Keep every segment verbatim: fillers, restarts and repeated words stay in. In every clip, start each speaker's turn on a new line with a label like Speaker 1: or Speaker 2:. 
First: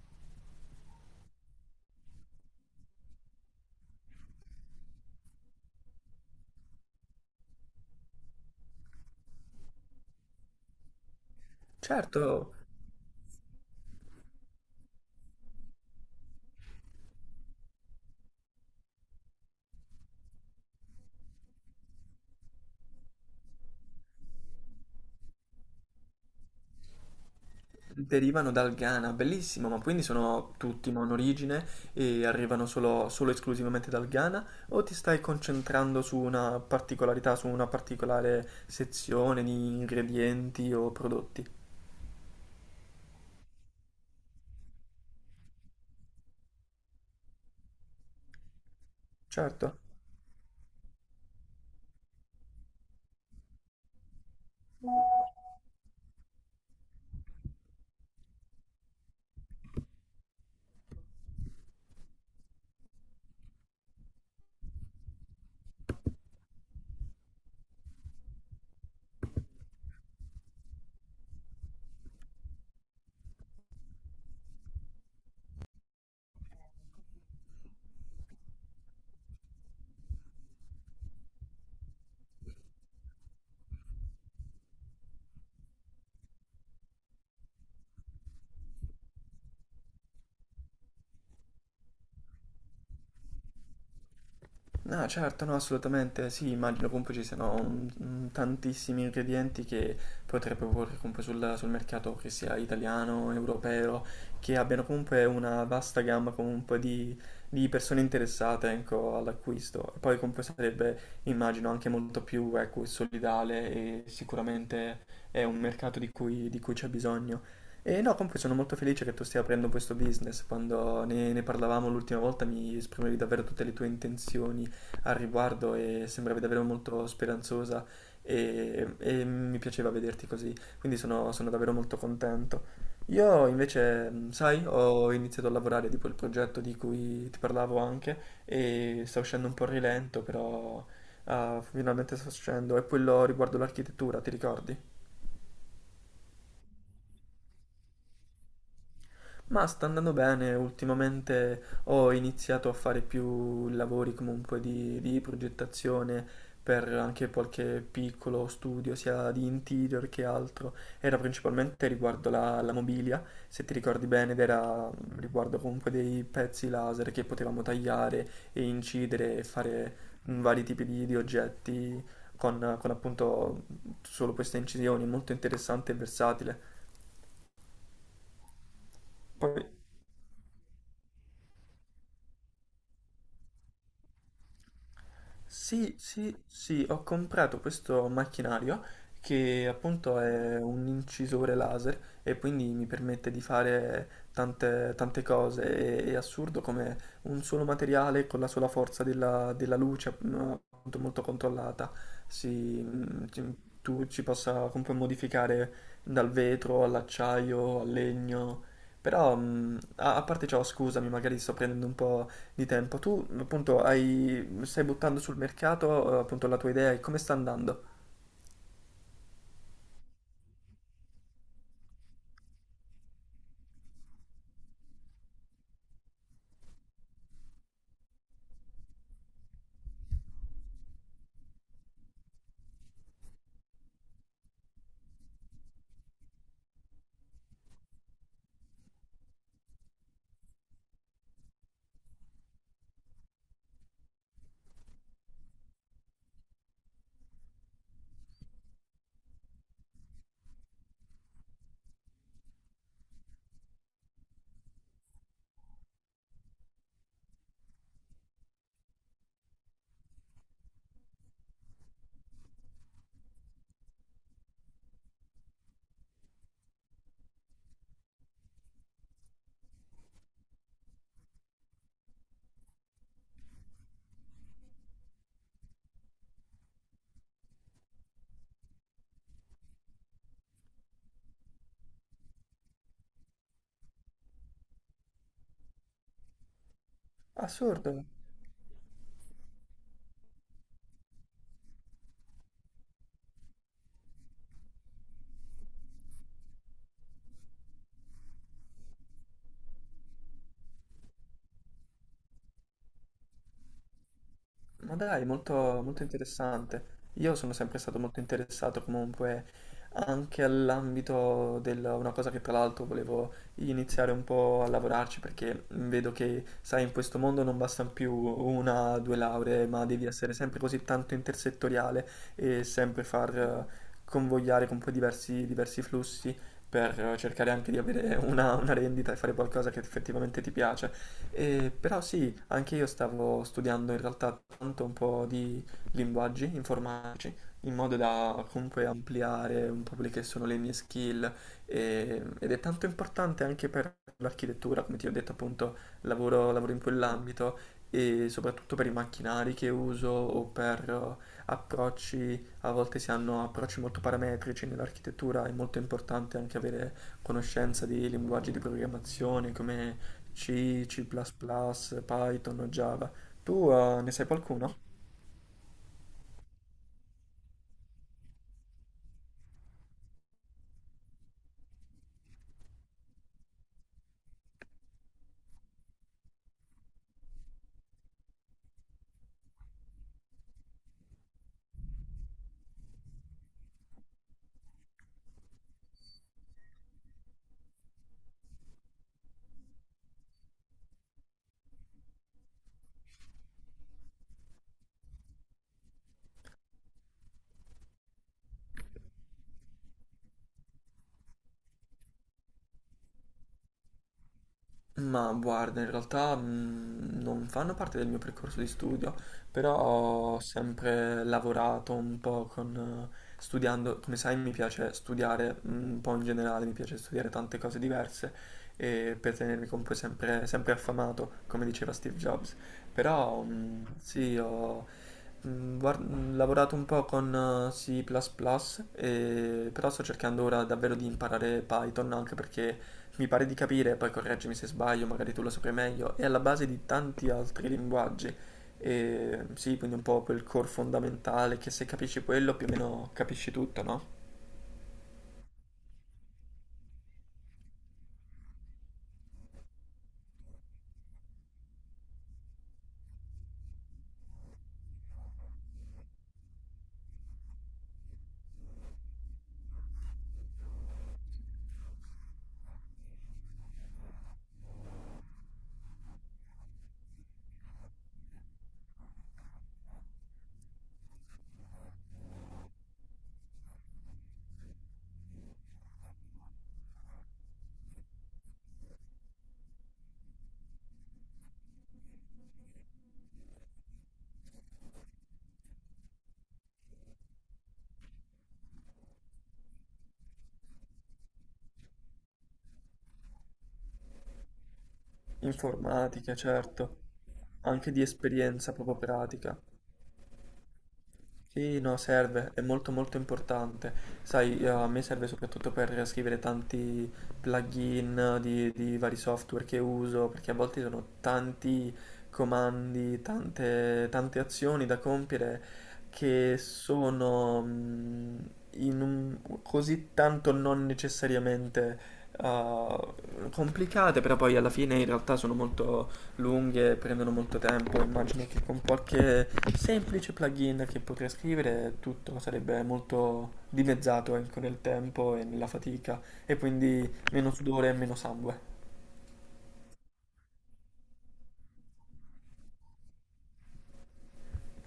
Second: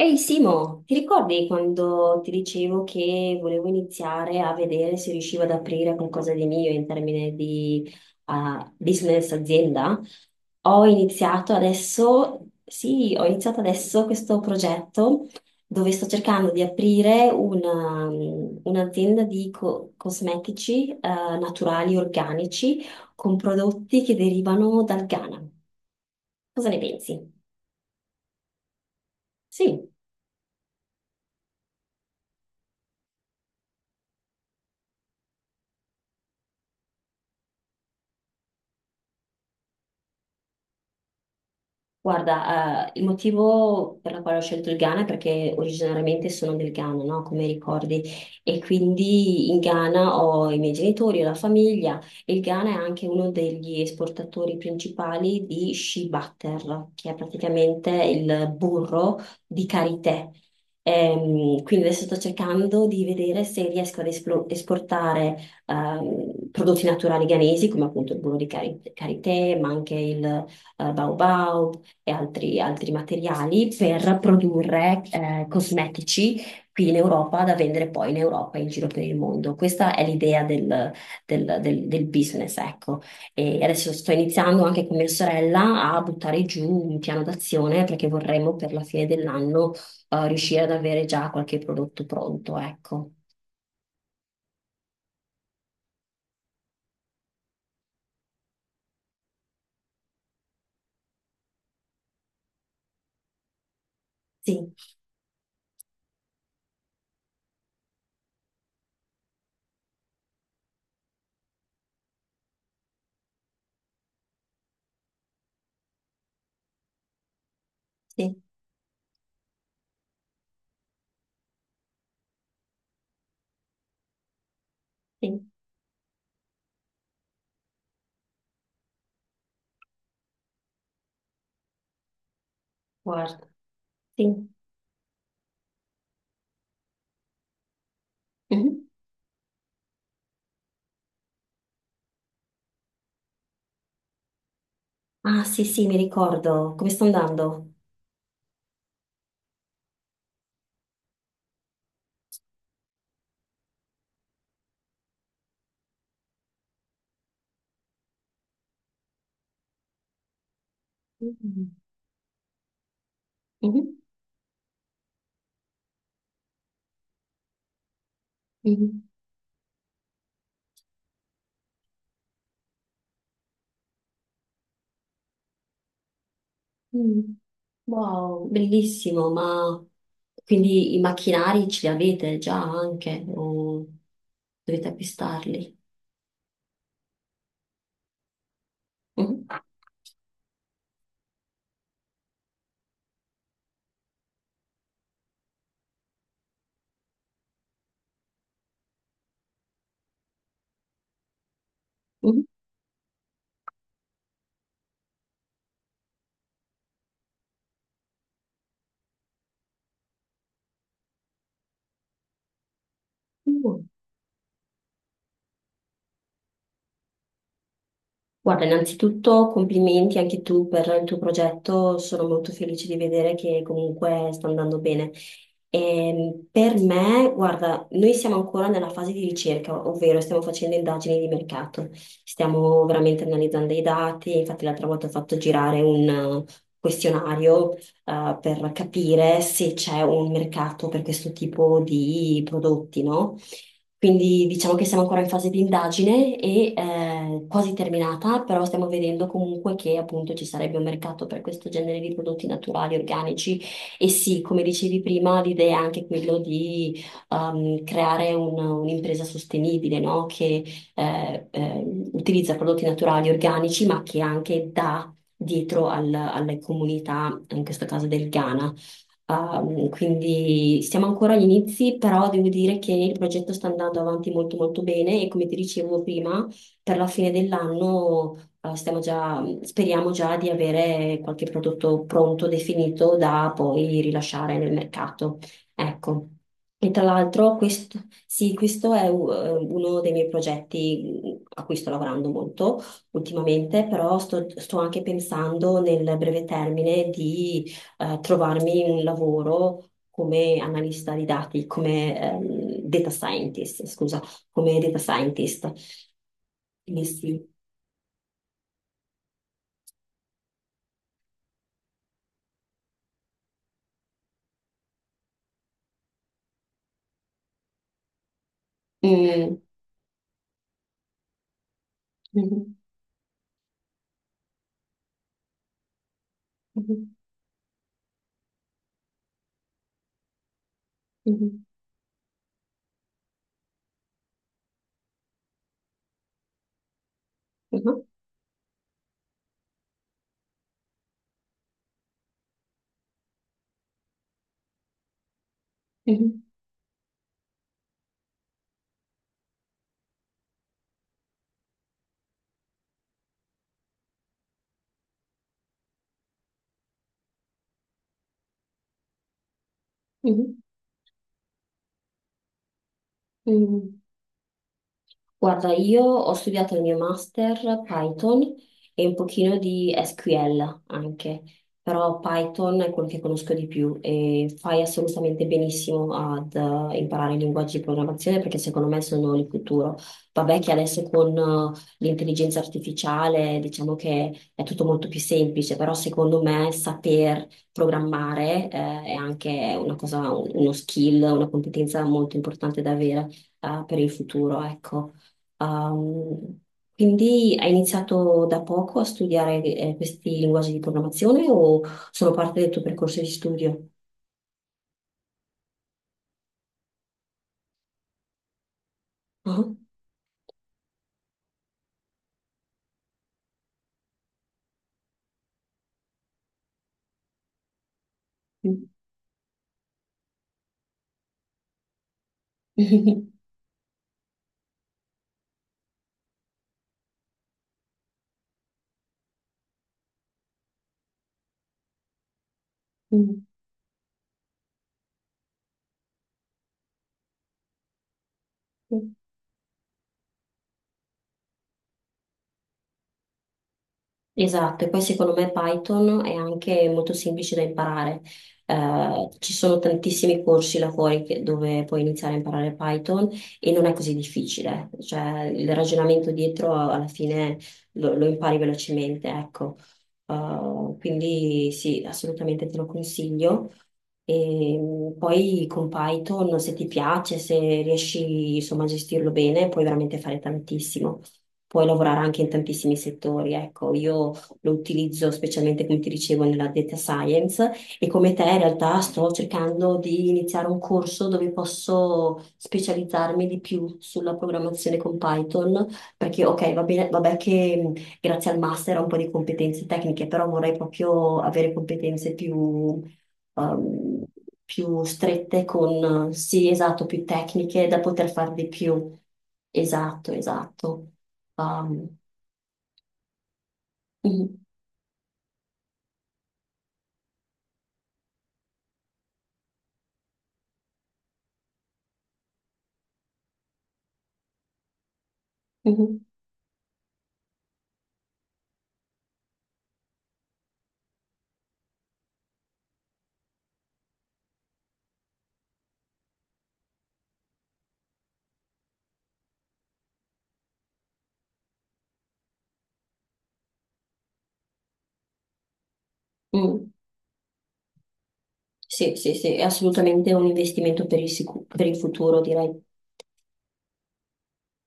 Speaker 1: Ehi Simo, ti ricordi quando ti dicevo che volevo iniziare a vedere se riuscivo ad aprire qualcosa di mio in termini di eh, business azienda? Ho iniziato adesso,
Speaker 2: Certo,
Speaker 1: sì, ho iniziato adesso questo progetto dove sto cercando di aprire una, un'azienda di co- cosmetici eh, naturali, organici, con prodotti che derivano dal Ghana. Cosa ne pensi?
Speaker 2: derivano dal Ghana, bellissimo, ma
Speaker 1: Sì.
Speaker 2: quindi sono tutti monorigine e arrivano solo, solo esclusivamente dal Ghana? O ti stai concentrando su una particolarità, su una particolare sezione di ingredienti o prodotti?
Speaker 1: Guarda, eh, il motivo per la quale ho scelto il Ghana è perché originariamente sono del Ghana, no? Come ricordi. E quindi in
Speaker 2: Certo.
Speaker 1: Ghana ho i miei genitori, ho la famiglia. E il Ghana è anche uno degli esportatori principali di shea butter, che è praticamente il burro di karité. Ehm, quindi adesso sto cercando di vedere se riesco ad esplo- esportare ehm, prodotti naturali ghanesi, come appunto il burro di cari- karité, ma anche il eh, baobao, e altri, altri materiali per produrre eh, cosmetici qui in Europa da vendere poi in Europa e in giro per il mondo. Questa è l'idea del, del- del- del business, ecco. E adesso sto iniziando anche con mia sorella a buttare giù un piano d'azione perché vorremmo per la fine dell'anno eh, riuscire ad avere già qualche prodotto pronto, ecco.
Speaker 2: No, certo, no, assolutamente, sì, immagino comunque ci siano un- un tantissimi ingredienti che potrei proporre comunque sul, sul mercato, che sia italiano, europeo, che
Speaker 1: Sì,
Speaker 2: abbiano comunque una vasta gamma comunque di, di persone interessate, ecco, all'acquisto. E poi comunque sarebbe, immagino, anche molto più, ecco, solidale e sicuramente è un mercato di cui, di cui c'è bisogno. E no, comunque
Speaker 1: sì,
Speaker 2: sono molto felice che tu stia aprendo questo business. Quando ne, ne parlavamo l'ultima volta mi esprimevi davvero tutte le tue intenzioni al
Speaker 1: sì,
Speaker 2: riguardo e sembravi davvero molto speranzosa e, e mi piaceva vederti così, quindi sono, sono davvero molto contento.
Speaker 1: guarda,
Speaker 2: Io invece, mh,
Speaker 1: sì.
Speaker 2: sai, ho iniziato a lavorare tipo il progetto di cui ti parlavo anche
Speaker 1: Mhm.
Speaker 2: e sta uscendo un po' a rilento, però ah, finalmente sta uscendo, è quello riguardo l'architettura, ti ricordi?
Speaker 1: Ah, sì, sì, mi ricordo. Come sto andando?
Speaker 2: Ma sta andando bene, ultimamente ho iniziato a fare più lavori comunque di, di progettazione per anche qualche piccolo studio, sia di interior che altro. Era
Speaker 1: Mhm.
Speaker 2: principalmente riguardo la, la mobilia, se ti
Speaker 1: Mhm.
Speaker 2: ricordi bene, ed era mm, riguardo comunque dei pezzi laser che potevamo tagliare e
Speaker 1: Mhm.
Speaker 2: incidere e fare mm, vari tipi di, di oggetti con, con appunto solo queste incisioni, molto interessante e versatile.
Speaker 1: Mm. Wow, bellissimo,
Speaker 2: Poi
Speaker 1: ma quindi i macchinari ce li avete già anche o dovete acquistarli?
Speaker 2: sì, sì, sì, ho comprato questo macchinario che appunto è un incisore laser e quindi mi permette di fare tante, tante cose. È, è assurdo come un solo materiale con la sola forza della, della luce, mm, appunto molto controllata,
Speaker 1: Mhm.
Speaker 2: si, mm, ci- tu ci possa comunque modificare dal vetro all'acciaio, al legno. Però, mm, a, a parte ciò, scusami, magari sto prendendo un po' di tempo. Tu appunto
Speaker 1: Mhm.
Speaker 2: hai, stai buttando sul mercato eh, appunto la tua idea e come sta andando?
Speaker 1: Guarda, innanzitutto complimenti anche tu per il tuo progetto, sono molto felice di vedere che comunque sta andando bene. Ehm, per me, guarda, noi siamo ancora nella fase di ricerca, ovvero stiamo facendo indagini di mercato, stiamo veramente analizzando i dati, infatti l'altra volta ho fatto girare un eh, questionario eh, per capire se c'è un mercato per questo tipo di prodotti, no? Quindi diciamo che siamo ancora in fase di indagine e eh, quasi terminata, però stiamo vedendo comunque che appunto ci sarebbe un mercato per questo genere di prodotti naturali, organici. E sì, come dicevi prima, l'idea è anche quello di ehm, creare un- un'impresa sostenibile, no? Che eh, eh, utilizza prodotti naturali, organici, ma che anche dà dietro al- alle comunità, in questo caso del Ghana. Ehm, quindi siamo ancora agli inizi, però devo dire che il progetto sta andando avanti molto molto bene e come ti dicevo prima, per la fine dell'anno, eh, stiamo già- speriamo già di avere qualche prodotto pronto, definito, da poi rilasciare nel mercato. Ecco. E tra l'altro questo,
Speaker 2: Assurdo.
Speaker 1: sì, questo è u- eh, uno dei miei progetti a cui sto lavorando molto ultimamente, però sto, sto anche pensando nel breve termine di eh, trovarmi un lavoro come analista di dati, come ehm, data scientist, scusa, come
Speaker 2: Ma
Speaker 1: data
Speaker 2: dai, molto,
Speaker 1: scientist.
Speaker 2: molto interessante.
Speaker 1: Quindi
Speaker 2: Io
Speaker 1: sì.
Speaker 2: sono sempre stato molto interessato comunque anche all'ambito del... Una cosa che tra l'altro volevo iniziare un po' a lavorarci perché vedo che, sai, in questo mondo non bastano più una o due
Speaker 1: Mm.
Speaker 2: lauree, ma devi essere sempre così tanto intersettoriale e
Speaker 1: Mhm.
Speaker 2: sempre far eh, convogliare con poi diversi, diversi flussi per
Speaker 1: Mhm.
Speaker 2: eh, cercare anche di avere una, una rendita e fare qualcosa che effettivamente ti piace.
Speaker 1: Mhm.
Speaker 2: Eh, però sì, anche io stavo studiando in realtà tanto un po' di linguaggi informatici, in modo da comunque ampliare un po' quelle che sono le mie skill e- ed è tanto importante anche per l'architettura, come ti ho detto appunto,
Speaker 1: Mhm.
Speaker 2: lavoro, lavoro in quell'ambito e soprattutto per i macchinari che uso o per eh, approcci, a volte si hanno approcci molto parametrici nell'architettura, è molto importante anche avere conoscenza di linguaggi di programmazione come
Speaker 1: Mhm.
Speaker 2: C, C++, Python, o Java. Tu
Speaker 1: Mhm.
Speaker 2: eh,
Speaker 1: Mhm.
Speaker 2: ne sai qualcuno?
Speaker 1: Guarda, io ho studiato il mio master Python e un pochino di SQL anche, però Python è quello che conosco di più e fai assolutamente benissimo ad eh, imparare i linguaggi di programmazione perché secondo me sono il futuro. Vabbè che adesso con eh, l'intelligenza artificiale diciamo che è tutto molto più semplice, però secondo me saper programmare eh, è anche una cosa, uno skill, una competenza molto importante da avere eh, per il futuro, ecco. Ehm, quindi hai iniziato da poco a studiare eh, questi linguaggi di programmazione o sono parte del tuo percorso di studio?
Speaker 2: Ma guarda, in realtà mh, non fanno parte del mio percorso di studio,
Speaker 1: Ah.
Speaker 2: però ho sempre lavorato un po' con, eh, studiando, come sai mi piace studiare mh, un po' in generale, mi piace studiare tante cose diverse e per tenermi comunque sempre, sempre affamato, come diceva Steve Jobs. Però mh, sì, ho mh, guard- mh, lavorato un po' con eh, C++, e, però sto cercando ora davvero di imparare Python anche perché mi
Speaker 1: Mm.
Speaker 2: pare di capire, poi correggimi se sbaglio, magari tu lo saprai meglio, è alla base di tanti altri linguaggi. E, sì, quindi un po' quel core fondamentale che se capisci quello più o meno capisci tutto, no?
Speaker 1: Esatto, e poi secondo me Python è anche molto semplice da imparare. Eh, ci sono tantissimi corsi là fuori che- dove puoi iniziare a imparare Python e non è così difficile, cioè il ragionamento dietro alla fine lo, lo impari velocemente, ecco. Eh, quindi sì, assolutamente te lo consiglio. E mh, poi con Python, se ti piace, se riesci insomma a gestirlo bene, puoi veramente fare tantissimo, puoi lavorare anche in tantissimi settori. Ecco, io lo utilizzo specialmente, come ti dicevo, nella data science e come te in realtà sto cercando di iniziare un corso dove posso specializzarmi di più sulla programmazione con Python, perché ok, va bene, vabbè che mh, grazie al master ho un po' di competenze tecniche, però vorrei proprio avere competenze più... ehm, più strette con,
Speaker 2: Informatica,
Speaker 1: sì,
Speaker 2: certo,
Speaker 1: esatto, più tecniche
Speaker 2: anche
Speaker 1: da
Speaker 2: di
Speaker 1: poter fare di
Speaker 2: esperienza proprio
Speaker 1: più.
Speaker 2: pratica.
Speaker 1: Esatto, esatto.
Speaker 2: Sì, no,
Speaker 1: Um,
Speaker 2: serve, è molto molto importante.
Speaker 1: mhm,
Speaker 2: Sai, eh, a me serve soprattutto per scrivere tanti plugin di, di vari software che uso, perché a volte sono tanti comandi, tante, tante azioni da compiere
Speaker 1: mhm,
Speaker 2: che sono mm, in un- così tanto non necessariamente uh, complicate, però poi alla fine in realtà sono molto lunghe prendono molto tempo, immagino che con qualche semplice plugin che potrei scrivere tutto sarebbe molto dimezzato ecco, nel tempo e nella fatica e
Speaker 1: mm.
Speaker 2: quindi meno sudore e meno sangue.
Speaker 1: Sì, sì, sì, è assolutamente un investimento per il, sicu- per il futuro, direi.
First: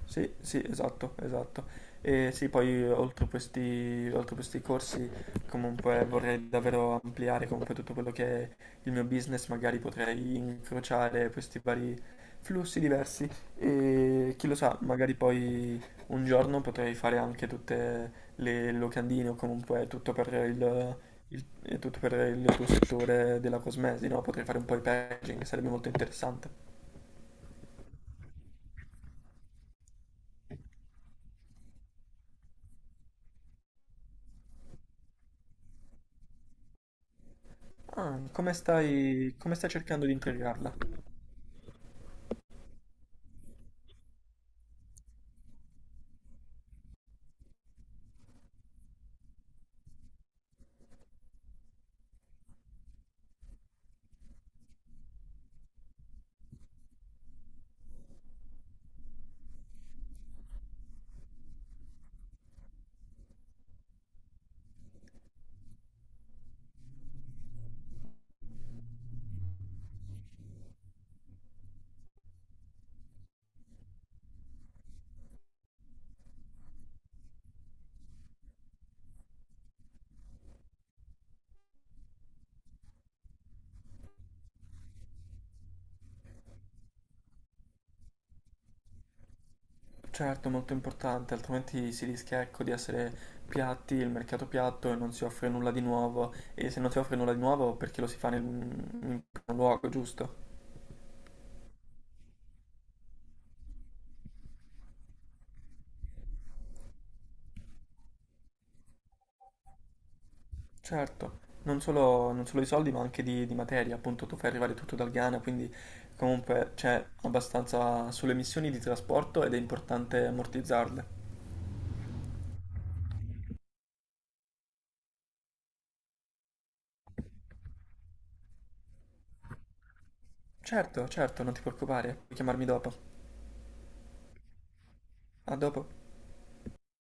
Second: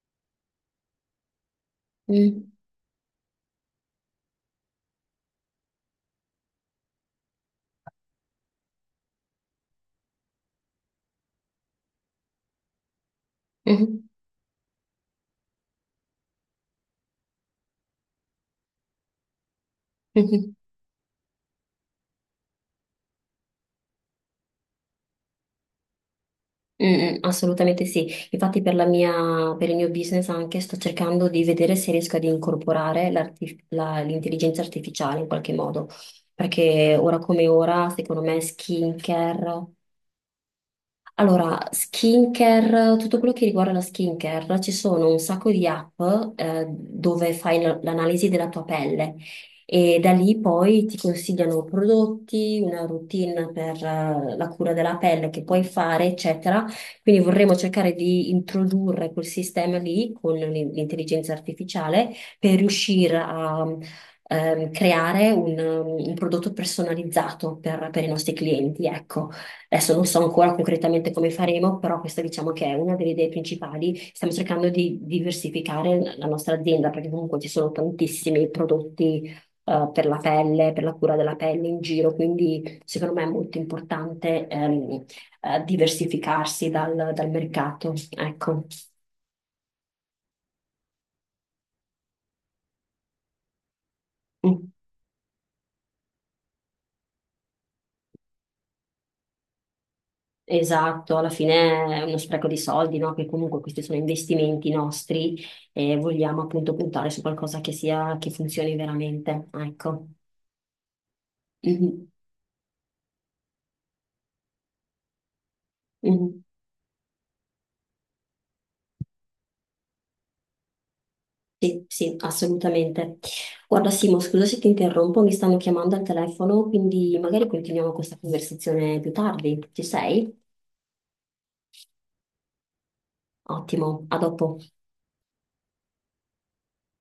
Speaker 2: Sì, sì, esatto, esatto. E sì,
Speaker 1: Mm,
Speaker 2: poi oltre questi, oltre questi corsi comunque vorrei davvero ampliare comunque tutto quello che è il mio business, magari potrei incrociare questi vari flussi diversi
Speaker 1: mhm,
Speaker 2: e chi lo sa, magari poi un giorno potrei fare anche tutte le locandine o comunque tutto per
Speaker 1: mhm,
Speaker 2: il, il- eh, tutto per il tuo settore della cosmesi, no? Potrei fare un po' di packaging, sarebbe molto interessante.
Speaker 1: mm, mm, assolutamente sì. Infatti per la mia- per il mio business anche sto cercando di vedere se riesco ad incorporare l'arti- la- l'intelligenza artificiale in qualche modo, perché ora come ora,
Speaker 2: Ah,
Speaker 1: secondo me,
Speaker 2: come stai, come
Speaker 1: skincare.
Speaker 2: stai cercando di integrarla?
Speaker 1: Allora, skincare, tutto quello che riguarda la skincare, ci sono un sacco di app eh, dove fai l- l'analisi della tua pelle e da lì poi ti consigliano prodotti, una routine per eh, la cura della pelle che puoi fare, eccetera. Quindi vorremmo cercare di introdurre quel sistema lì con l'in- l'intelligenza artificiale per riuscire a ehm, creare un, un prodotto personalizzato per, per i nostri clienti, ecco. Adesso non so ancora concretamente come faremo, però questa diciamo che è una delle idee principali. Stiamo cercando di diversificare la nostra azienda perché comunque ci sono tantissimi prodotti eh, per la pelle, per la cura della pelle in giro, quindi secondo me è molto importante ehm, eh, diversificarsi dal, dal mercato. Ecco.
Speaker 2: Certo, molto importante, altrimenti si rischia, ecco, di essere piatti, il mercato
Speaker 1: Mm.
Speaker 2: piatto e non si offre nulla di nuovo. E se non si offre nulla di nuovo, perché lo si fa nel, in primo luogo, giusto?
Speaker 1: Esatto, alla fine è uno spreco di soldi, no? Che comunque questi sono investimenti nostri e vogliamo appunto puntare su qualcosa che sia, che funzioni veramente. Ecco.
Speaker 2: Certo, non
Speaker 1: Mhm,
Speaker 2: solo, non solo di soldi, ma anche di, di materia. Appunto, tu fai arrivare tutto dal Ghana, quindi
Speaker 1: mhm.
Speaker 2: comunque c'è abbastanza sulle emissioni di trasporto ed è importante ammortizzarle.
Speaker 1: Sì, sì, assolutamente. Guarda, Simo, scusa se ti interrompo, mi stanno chiamando al telefono, quindi magari continuiamo questa conversazione più tardi. Ci sei?
Speaker 2: Certo, certo, non ti preoccupare, puoi chiamarmi dopo.
Speaker 1: Ottimo, a dopo.
Speaker 2: A dopo.